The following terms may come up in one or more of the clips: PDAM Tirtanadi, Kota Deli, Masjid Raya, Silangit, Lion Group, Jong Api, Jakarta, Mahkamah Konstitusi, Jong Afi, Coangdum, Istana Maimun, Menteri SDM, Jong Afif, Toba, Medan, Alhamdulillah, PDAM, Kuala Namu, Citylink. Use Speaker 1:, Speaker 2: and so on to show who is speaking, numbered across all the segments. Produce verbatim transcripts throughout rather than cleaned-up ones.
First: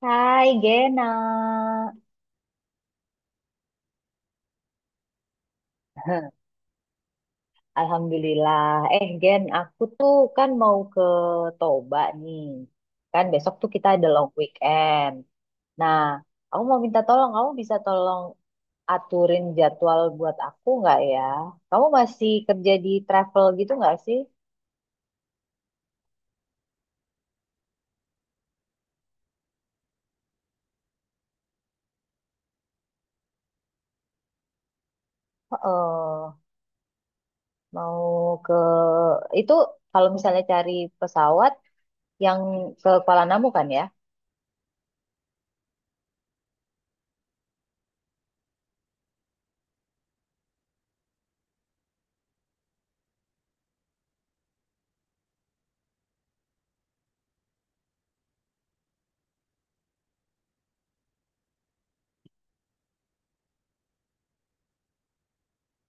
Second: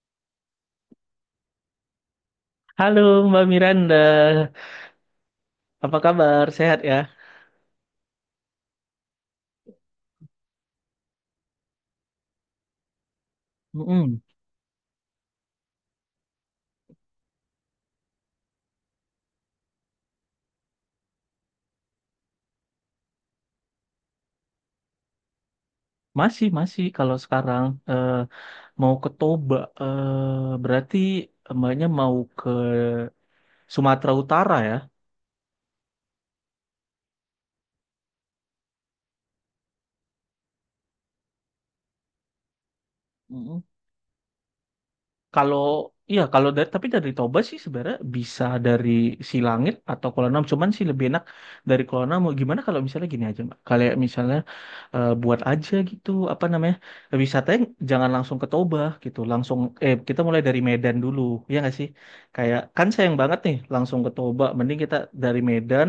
Speaker 1: Hai Gena,
Speaker 2: Halo Mbak Miranda, apa kabar? Sehat ya?
Speaker 1: Alhamdulillah. Eh Gen, aku tuh kan mau ke Toba nih. Kan besok tuh kita ada
Speaker 2: Mm-mm.
Speaker 1: long weekend. Nah, aku mau minta tolong, kamu bisa tolong aturin jadwal buat aku nggak ya? Kamu masih kerja di travel gitu nggak sih?
Speaker 2: Masih, masih. Kalau sekarang eh, mau ke Toba, eh, berarti Mbaknya mau ke Sumatera Utara ya?
Speaker 1: Heeh, mau ke itu kalau misalnya cari pesawat yang ke Kuala Namu
Speaker 2: Mm-mm.
Speaker 1: kan ya?
Speaker 2: Kalau iya, kalau dari tapi dari Toba sih sebenarnya bisa dari Silangit atau Kuala Namu. Cuman sih lebih enak dari Kuala Namu. Gimana kalau misalnya gini aja Mbak? Kalau misalnya eh, buat aja gitu apa namanya, wisatanya jangan langsung ke Toba gitu, langsung eh kita mulai dari Medan dulu, ya nggak sih? Kayak kan sayang banget nih langsung ke Toba, mending kita dari Medan,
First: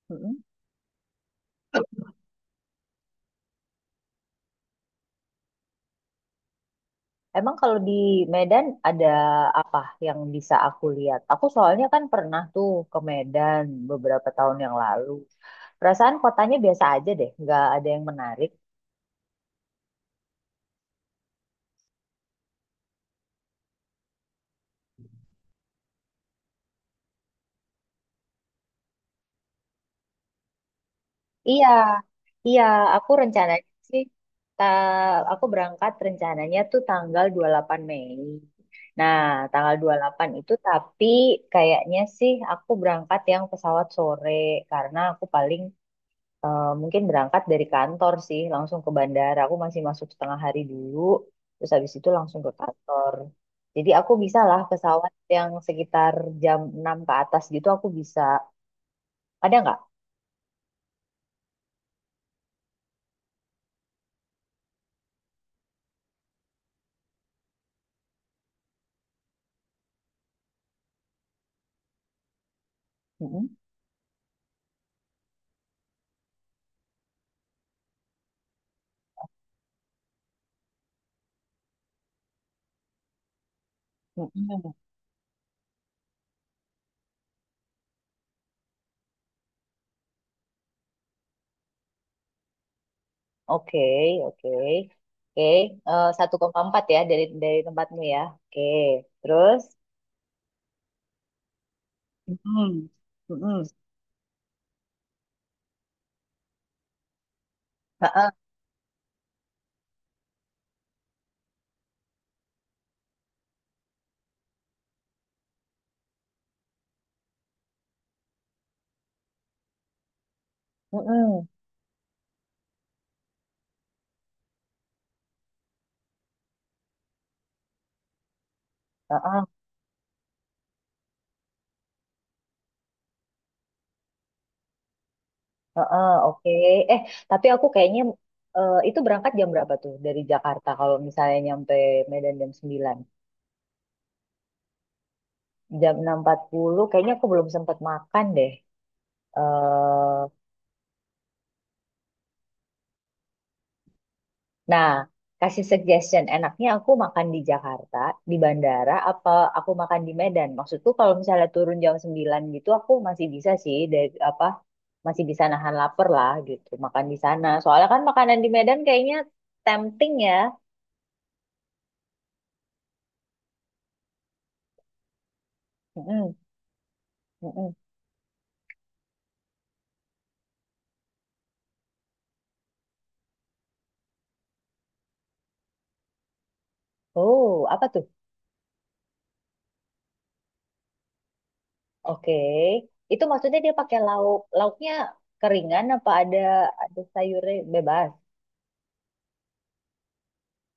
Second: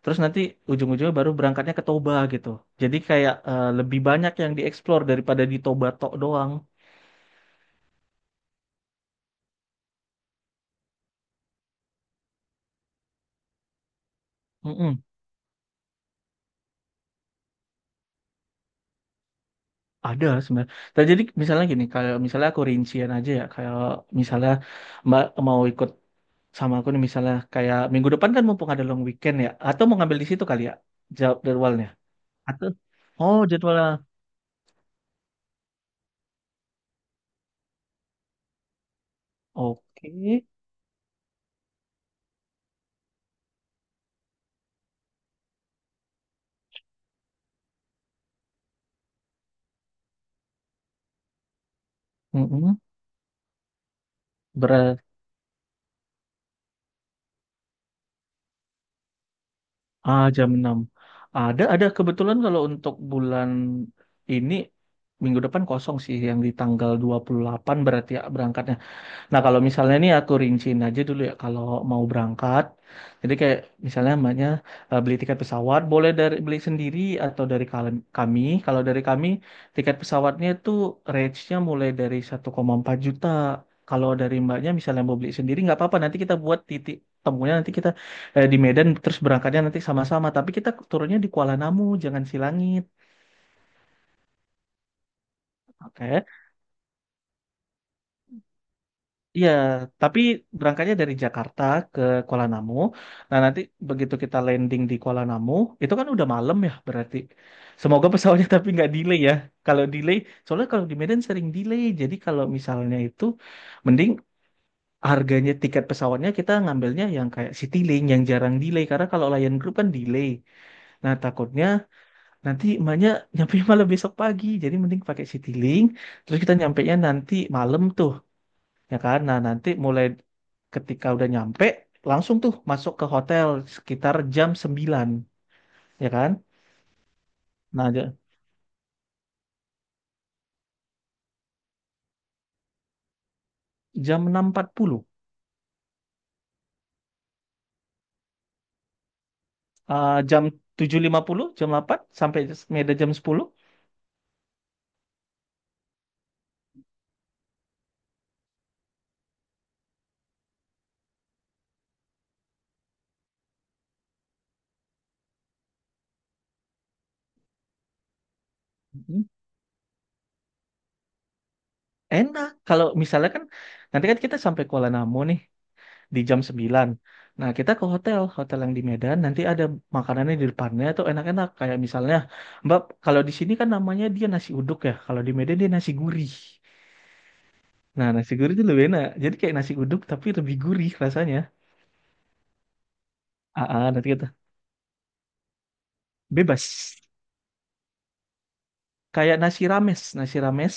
Speaker 2: terus nanti ujung-ujungnya baru berangkatnya ke Toba gitu. Jadi kayak eh, lebih banyak yang dieksplor daripada di Toba tok doang.
Speaker 1: Emang kalau di Medan ada apa yang bisa aku lihat? Aku soalnya kan pernah tuh ke Medan beberapa tahun yang
Speaker 2: Mm-mm.
Speaker 1: lalu. Perasaan kotanya biasa aja deh, nggak ada yang menarik.
Speaker 2: Ada sebenarnya. Nah jadi misalnya gini, kalau misalnya aku rincian aja ya, kalau misalnya Mbak mau ikut sama aku nih misalnya kayak minggu depan, kan mumpung ada long weekend ya, atau mau ngambil di situ kali ya, jawab
Speaker 1: Iya,
Speaker 2: jadwalnya
Speaker 1: iya,
Speaker 2: atau
Speaker 1: aku
Speaker 2: oh
Speaker 1: rencananya
Speaker 2: jadwalnya,
Speaker 1: sih, ta aku berangkat rencananya tuh tanggal dua puluh delapan Mei. Nah, tanggal
Speaker 2: oke.
Speaker 1: dua puluh delapan itu tapi kayaknya sih aku berangkat yang pesawat sore karena aku paling eh, mungkin berangkat dari kantor sih, langsung ke bandara. Aku masih masuk setengah hari dulu, terus habis itu langsung ke
Speaker 2: Mm-mm.
Speaker 1: kantor. Jadi aku bisa lah
Speaker 2: Berat.
Speaker 1: pesawat yang sekitar jam enam ke atas gitu aku bisa. Ada nggak?
Speaker 2: Ah, jam enam. Ada ada kebetulan, kalau untuk bulan ini, minggu depan kosong sih yang di tanggal dua puluh delapan, berarti ya berangkatnya. Nah, kalau misalnya ini aku rinciin aja dulu ya, kalau mau berangkat, jadi
Speaker 1: Mm-mm.
Speaker 2: kayak misalnya mbaknya eh, beli tiket pesawat, boleh dari beli sendiri atau dari kal- kami. Kalau dari kami, tiket pesawatnya itu range-nya mulai dari satu koma empat juta. Kalau dari mbaknya
Speaker 1: Mm-mm.
Speaker 2: misalnya mau beli sendiri, nggak apa-apa, nanti kita buat titik temunya, nanti kita eh, di Medan, terus berangkatnya nanti sama-sama. Tapi kita turunnya di Kuala Namu, jangan Silangit.
Speaker 1: Oke, oke. Oke. Eh,
Speaker 2: Oke.
Speaker 1: satu koma empat ya dari dari tempatmu ya. Oke,
Speaker 2: Iya,
Speaker 1: terus?
Speaker 2: tapi berangkatnya dari Jakarta ke Kuala Namu.
Speaker 1: Mm-mm.
Speaker 2: Nah, nanti
Speaker 1: Mm-mm.
Speaker 2: begitu kita landing di Kuala Namu, itu kan udah malam ya berarti. Semoga
Speaker 1: Ha-ha.
Speaker 2: pesawatnya tapi nggak delay ya. Kalau delay, soalnya kalau di Medan sering delay. Jadi kalau misalnya itu, mending harganya tiket pesawatnya kita ngambilnya yang kayak Citylink yang jarang delay. Karena kalau Lion Group kan delay. Nah,
Speaker 1: Mm-mm.
Speaker 2: takutnya nanti emaknya nyampe malam besok pagi. Jadi mending pakai Citylink. Terus kita nyampenya nanti malam tuh, ya kan? Nah,
Speaker 1: Ha-ha.
Speaker 2: nanti mulai ketika udah nyampe, langsung tuh masuk ke hotel sekitar jam sembilan,
Speaker 1: Heeh,
Speaker 2: ya kan?
Speaker 1: oke. Eh, tapi aku
Speaker 2: Nah,
Speaker 1: kayaknya
Speaker 2: ja-
Speaker 1: eh, itu berangkat jam berapa tuh dari Jakarta kalau misalnya nyampe Medan jam sembilan.
Speaker 2: jam enam lewat empat puluh,
Speaker 1: Jam enam empat puluh kayaknya aku belum sempat makan deh.
Speaker 2: eh,
Speaker 1: Eh,
Speaker 2: jam tujuh lima puluh, jam delapan, sampai Medan jam sepuluh.
Speaker 1: nah, kasih suggestion. Enaknya aku makan di Jakarta, di bandara, apa aku makan di Medan? Maksudku kalau misalnya turun jam sembilan gitu aku masih bisa sih dari apa masih bisa nahan lapar lah gitu, makan di sana. Soalnya kan makanan di Medan kayaknya
Speaker 2: Mhm.
Speaker 1: tempting ya.
Speaker 2: Enak. Kalau misalnya kan nanti kan kita sampai Kuala Namu nih di
Speaker 1: Mm-mm,
Speaker 2: jam sembilan. Nah, kita
Speaker 1: mm-mm.
Speaker 2: ke hotel, hotel yang di Medan nanti ada makanannya di depannya tuh enak-enak, kayak misalnya Mbak, kalau di sini kan namanya dia nasi uduk ya, kalau di Medan dia nasi gurih.
Speaker 1: Oh, apa tuh?
Speaker 2: Nah, nasi gurih itu lebih enak. Jadi kayak nasi uduk tapi lebih gurih rasanya.
Speaker 1: Oke. Itu maksudnya
Speaker 2: Ah,
Speaker 1: dia
Speaker 2: ah,
Speaker 1: pakai
Speaker 2: nanti kita
Speaker 1: lauk. Lauknya keringan apa ada
Speaker 2: bebas.
Speaker 1: ada sayurnya bebas?
Speaker 2: Kayak nasi rames, nasi rames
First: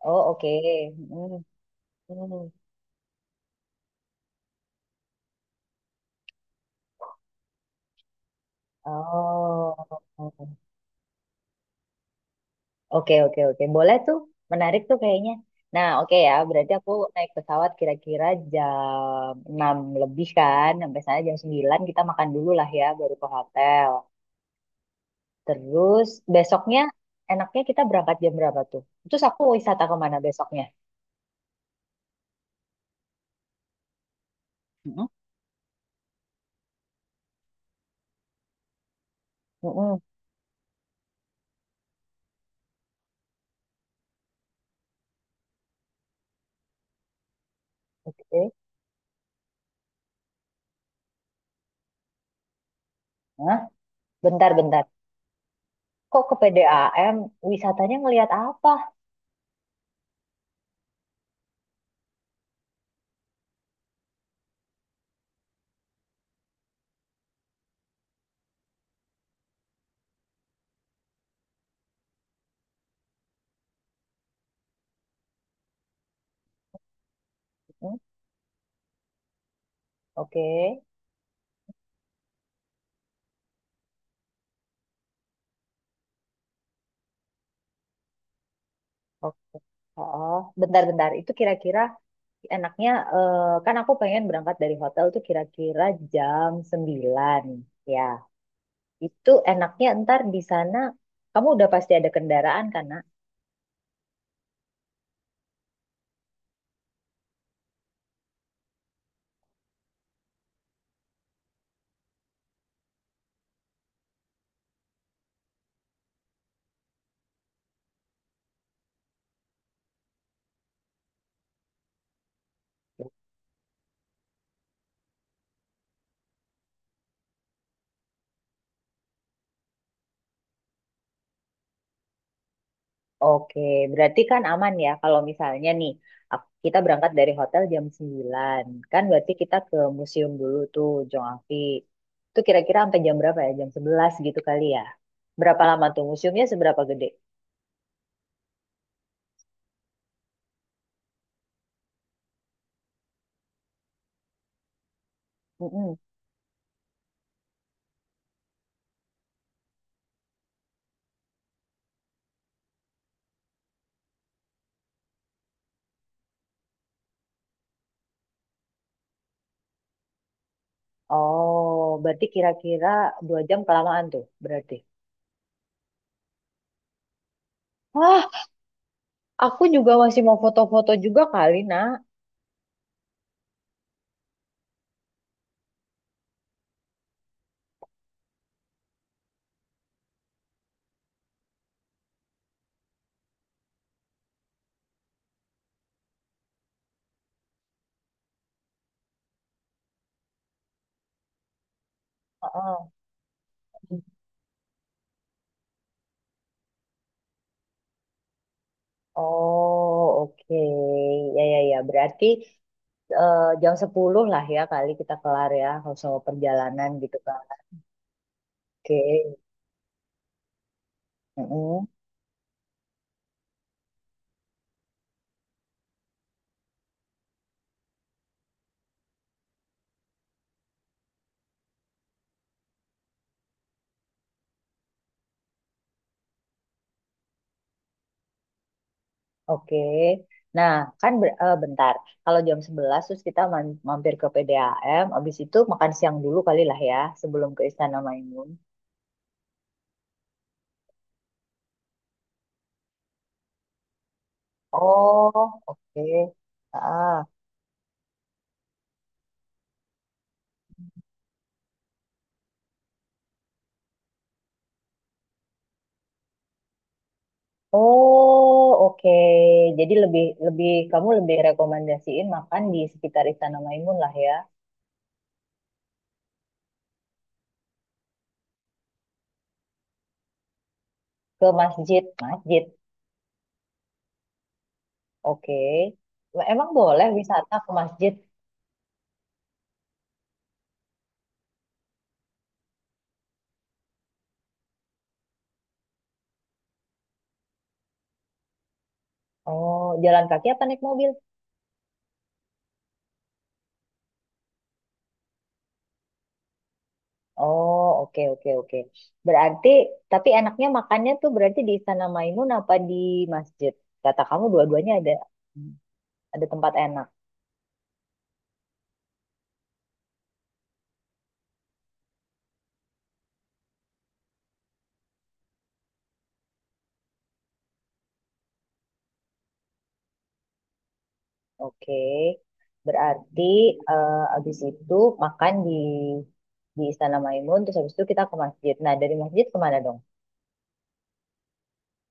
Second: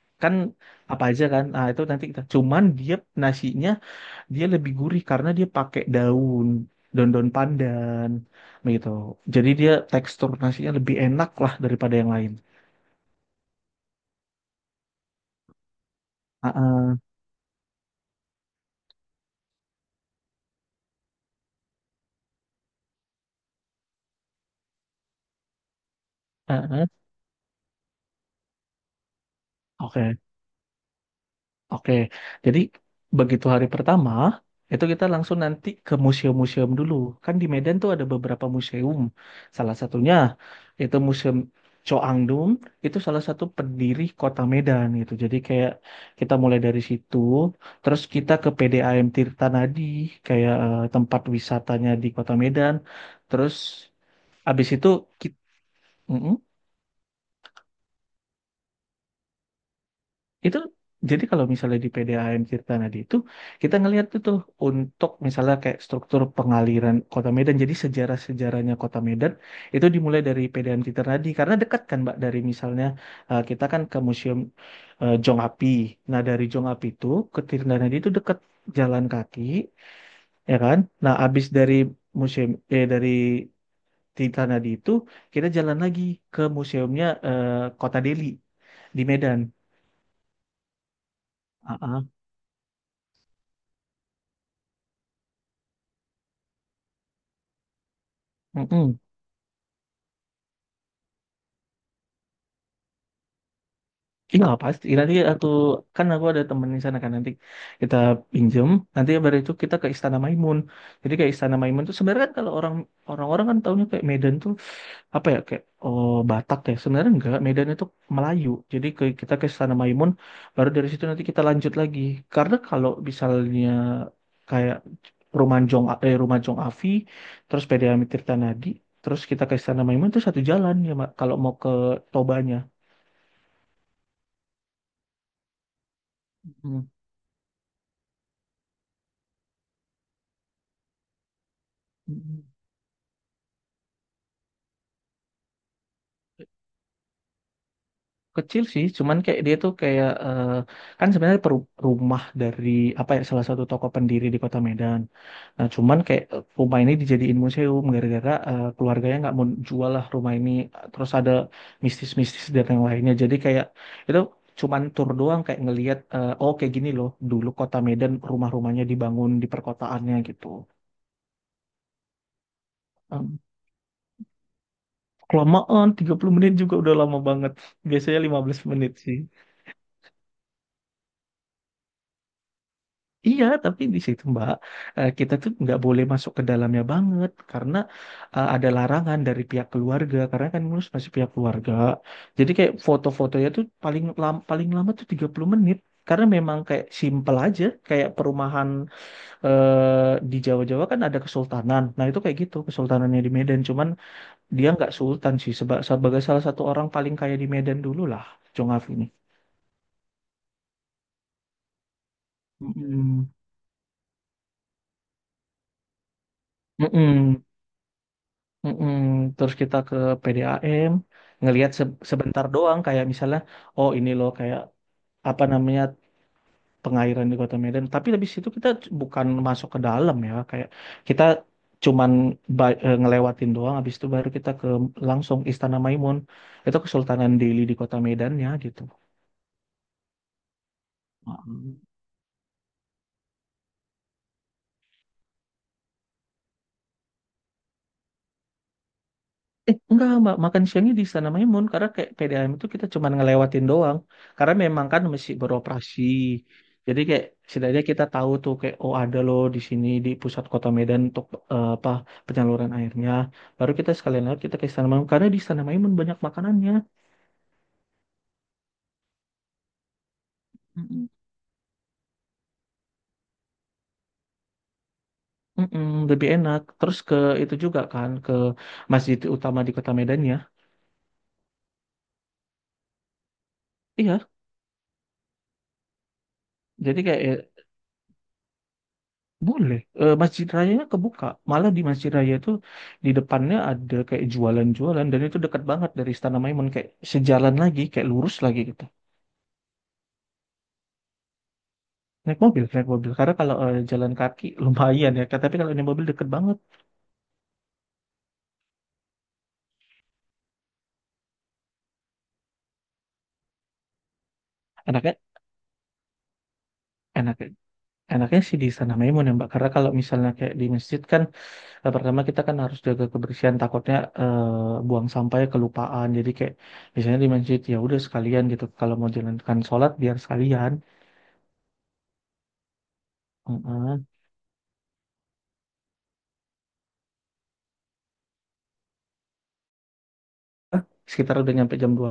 Speaker 1: Oh,
Speaker 2: kan
Speaker 1: oke.
Speaker 2: apa aja
Speaker 1: Hmm,
Speaker 2: kan? Ah, itu nanti kita.
Speaker 1: hmm.
Speaker 2: Cuman dia nasinya dia lebih gurih karena dia pakai daun, daun-daun pandan begitu. Jadi dia
Speaker 1: Oh.
Speaker 2: tekstur nasinya lebih enak lah daripada yang lain.
Speaker 1: Oke, oke, oke. Boleh tuh. Menarik tuh kayaknya. Nah, oke ya.
Speaker 2: Ah,
Speaker 1: Berarti aku
Speaker 2: ah,
Speaker 1: naik pesawat kira-kira jam enam lebih kan. Sampai sana jam sembilan kita makan dulu lah ya, baru ke hotel. Terus
Speaker 2: ah,
Speaker 1: besoknya
Speaker 2: ah.
Speaker 1: enaknya kita berangkat jam berapa tuh? Terus aku wisata kemana
Speaker 2: Oke.
Speaker 1: besoknya?
Speaker 2: Oke, jadi begitu hari pertama itu kita
Speaker 1: Mm-mm.
Speaker 2: langsung nanti ke museum-museum dulu. Kan di Medan tuh ada beberapa museum. Salah
Speaker 1: Mm-mm.
Speaker 2: satunya itu Museum Coangdum, itu salah satu pendiri kota Medan gitu. Jadi kayak kita mulai dari situ, terus kita ke
Speaker 1: Oke.
Speaker 2: P D A M Tirtanadi, kayak eh, tempat wisatanya di kota Medan. Terus
Speaker 1: Hah? Bentar,
Speaker 2: abis
Speaker 1: bentar.
Speaker 2: itu
Speaker 1: Kok ke
Speaker 2: kita,
Speaker 1: P D A M? Wisatanya ngelihat apa?
Speaker 2: Itu jadi kalau misalnya di P D A M Tirta Nadi itu kita ngelihat tuh tuh untuk misalnya kayak struktur pengaliran Kota Medan. Jadi sejarah-sejarahnya Kota Medan itu dimulai dari P D A M Tirta Nadi karena dekat kan Mbak, dari misalnya eh, kita kan ke Museum eh, Jong Api. Nah, dari Jong Api itu ke Tirta
Speaker 1: Hmm,
Speaker 2: Nadi itu dekat, jalan kaki,
Speaker 1: oke.
Speaker 2: ya kan? Nah, abis dari museum eh dari Tirta Nadi itu kita jalan lagi ke museumnya eh, Kota Deli di
Speaker 1: Oke.
Speaker 2: Medan.
Speaker 1: Oh, bentar, bentar. Itu
Speaker 2: Ah,
Speaker 1: kira-kira
Speaker 2: ah.
Speaker 1: enaknya, eh, kan aku pengen berangkat dari hotel tuh kira-kira jam sembilan. Ya,
Speaker 2: Mm-mm.
Speaker 1: itu enaknya ntar di sana, kamu udah pasti ada kendaraan kan?
Speaker 2: Iya pasti, nanti aku, kan aku ada temen di sana kan, nanti kita pinjem, nanti baru itu kita ke Istana Maimun. Jadi kayak Istana Maimun tuh sebenarnya kan, kalau orang orang-orang kan taunya kayak Medan tuh apa ya, kayak oh, Batak ya, sebenarnya enggak, Medan itu Melayu. Jadi ke, kita ke Istana Maimun, baru dari situ nanti kita lanjut lagi. Karena kalau misalnya kayak Rumah Jong eh, Rumah Jong Afi terus P D A M Tirta Nadi terus kita ke Istana Maimun itu satu jalan ya Mak, kalau mau ke Tobanya.
Speaker 1: Oke, berarti kan aman ya kalau misalnya nih ak- kita
Speaker 2: Hmm.
Speaker 1: berangkat dari hotel jam sembilan. Kan berarti kita ke museum dulu tuh Jong Afi. Itu kira-kira sampai jam berapa ya? Jam sebelas gitu kali ya. Berapa lama tuh museumnya seberapa gede?
Speaker 2: Kecil sih, cuman kayak dia tuh kayak eh, kan sebenarnya peru- rumah dari apa ya, salah satu tokoh pendiri di Kota Medan. Nah
Speaker 1: Mm-mm.
Speaker 2: cuman kayak eh, rumah ini dijadiin museum gara-gara eh, keluarganya nggak mau jual lah rumah ini. Terus ada mistis-mistis dan yang lainnya, jadi kayak itu cuman tur doang, kayak ngelihat eh, oh kayak gini loh dulu Kota Medan rumah-rumahnya dibangun di perkotaannya gitu.
Speaker 1: Oh, berarti kira-kira
Speaker 2: Em,
Speaker 1: dua jam kelamaan tuh berarti.
Speaker 2: Kelamaan tiga puluh menit juga udah lama banget, biasanya
Speaker 1: Wah,
Speaker 2: lima belas menit sih.
Speaker 1: aku juga masih mau foto-foto juga kali, Nak.
Speaker 2: Iya, tapi di situ Mbak, eh, kita tuh nggak boleh masuk ke dalamnya banget karena eh, ada larangan dari pihak keluarga, karena kan ngurus masih pihak keluarga. Jadi kayak foto-fotonya tuh paling lam- paling lama tuh tiga puluh menit, karena memang kayak simpel aja, kayak perumahan eh, di Jawa-Jawa kan ada kesultanan. Nah, itu kayak gitu
Speaker 1: Heeh.
Speaker 2: kesultanannya di Medan, cuman dia nggak sultan sih, seba- sebagai salah satu orang paling kaya di Medan dulu lah, Jong Afif ini.
Speaker 1: Oh, oke. Ya, ya, ya. Berarti
Speaker 2: Mm-mm.
Speaker 1: eh, jam sepuluh lah ya kali kita kelar ya kalau soal perjalanan gitu kan.
Speaker 2: Mm-mm. Mm-mm.
Speaker 1: Oke.
Speaker 2: Terus kita ke P D A M, ngelihat
Speaker 1: Mm-mm.
Speaker 2: se- sebentar doang kayak misalnya, oh ini loh kayak apa namanya, pengairan di Kota Medan. Tapi habis itu kita c- bukan masuk ke dalam ya, kayak kita cuman ba- eh, ngelewatin doang. Habis itu baru kita ke langsung Istana Maimun. Itu Kesultanan Delhi di Kota Medannya gitu.
Speaker 1: Oke. Nah, kan ber- eh, bentar. Kalau jam sebelas terus kita man- mampir ke P D A M, habis itu makan siang dulu kali lah ya sebelum ke Istana Maimun.
Speaker 2: Eh, enggak, Mbak. Makan siangnya di Istana Maimun. Karena kayak P D A M itu kita cuma ngelewatin doang. Karena memang kan masih
Speaker 1: Oh,
Speaker 2: beroperasi.
Speaker 1: oke.
Speaker 2: Jadi
Speaker 1: Ah.
Speaker 2: kayak setidaknya kita tahu tuh, kayak oh ada loh di sini di pusat kota Medan untuk eh, apa, penyaluran airnya. Baru kita sekalian lewat kita ke Istana Maimun. Karena di Istana Maimun banyak makanannya.
Speaker 1: Oh, oke. Jadi lebih lebih kamu
Speaker 2: Mm-mm.
Speaker 1: lebih rekomendasiin makan di sekitar Istana Maimun lah ya,
Speaker 2: Mm-mm, lebih enak. Terus ke itu juga kan ke masjid utama di kota Medan ya.
Speaker 1: ke masjid, masjid.
Speaker 2: Iya.
Speaker 1: Oke. Emang
Speaker 2: Jadi
Speaker 1: boleh wisata
Speaker 2: kayak,
Speaker 1: ke masjid?
Speaker 2: boleh. Eh, Masjid Rayanya kebuka. Malah di Masjid Raya itu di depannya ada kayak jualan-jualan, dan itu dekat banget dari Istana Maimun, kayak sejalan lagi, kayak lurus lagi gitu.
Speaker 1: Oh, jalan kaki apa naik mobil?
Speaker 2: Naik mobil, naik mobil. Karena kalau eh, jalan kaki lumayan ya, tapi kalau naik mobil deket banget.
Speaker 1: Oh, oke, oke, oke. Berarti, tapi enaknya makannya tuh berarti di Istana Maimun apa di masjid? Kata kamu dua-duanya ada
Speaker 2: Enaknya,
Speaker 1: ada tempat enak.
Speaker 2: enaknya, enaknya sih di Istana Maimun ya Mbak. Karena kalau misalnya kayak di masjid kan, eh, pertama kita kan harus jaga kebersihan. Takutnya eh, buang sampahnya kelupaan. Jadi kayak misalnya di masjid ya udah sekalian gitu. Kalau mau jalankan sholat biar sekalian.
Speaker 1: Oke. Berarti
Speaker 2: Heeh.
Speaker 1: eh, habis itu makan di di Istana Maimun, terus habis itu kita ke masjid. Nah, dari masjid kemana dong?
Speaker 2: Sekitar udah nyampe jam dua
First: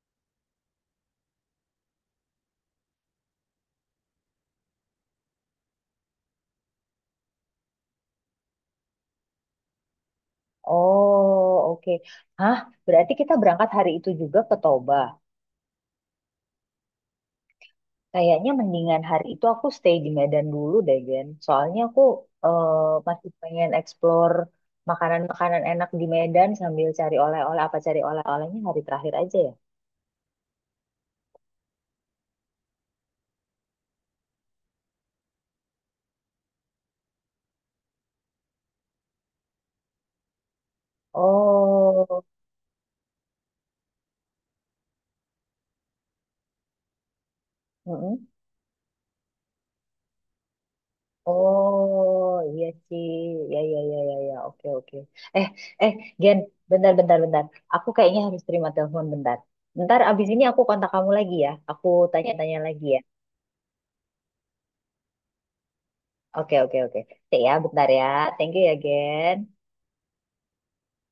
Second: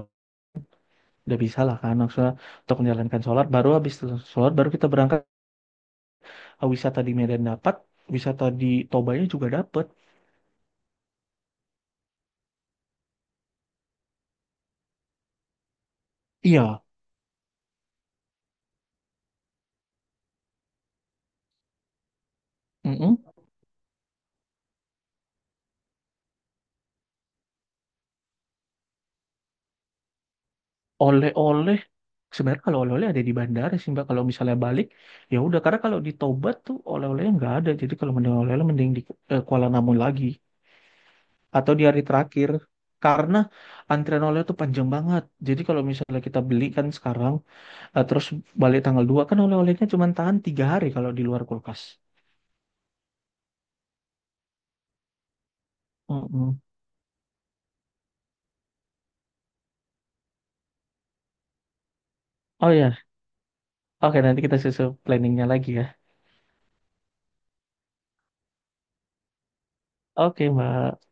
Speaker 2: udah bisa lah kan, maksudnya untuk menjalankan sholat, baru habis sholat baru kita berangkat. Ah, wisata di Medan dapat, wisata di Tobanya juga dapat.
Speaker 1: Oh, oke. Hah, berarti kita berangkat hari itu juga ke Toba.
Speaker 2: Iya.
Speaker 1: Kayaknya mendingan hari itu aku stay di Medan dulu deh, Gen. Soalnya aku eh,
Speaker 2: Mm-mm.
Speaker 1: masih pengen explore makanan-makanan enak di Medan sambil cari oleh-oleh. Apa cari oleh-olehnya hari terakhir aja ya?
Speaker 2: Oleh-oleh, sebenarnya kalau oleh-oleh ada di bandara sih Mbak, kalau misalnya balik, ya udah, karena kalau di Toba tuh oleh-olehnya nggak ada. Jadi kalau mending oleh-oleh, mending di eh, Kuala Namu lagi atau di hari
Speaker 1: Oh,
Speaker 2: terakhir, karena antrian oleh tuh panjang banget. Jadi kalau misalnya kita beli kan sekarang, nah, terus
Speaker 1: mm-mm.
Speaker 2: balik tanggal dua, kan oleh-olehnya cuma tahan tiga hari kalau di luar kulkas.
Speaker 1: Oh, iya sih. Ya, ya, ya, ya, ya. Oke, oke. Eh, eh, Gen,
Speaker 2: Mm-mm.
Speaker 1: bentar, bentar, bentar. Aku kayaknya harus terima telepon bentar. Bentar, abis ini aku kontak kamu lagi ya. Aku tanya-tanya
Speaker 2: Oh
Speaker 1: lagi
Speaker 2: ya,
Speaker 1: ya.
Speaker 2: oke, nanti kita susun planningnya lagi ya.
Speaker 1: Oke, oke, oke. Oke ya, bentar ya. Thank you ya, Gen.
Speaker 2: Oke Mbak.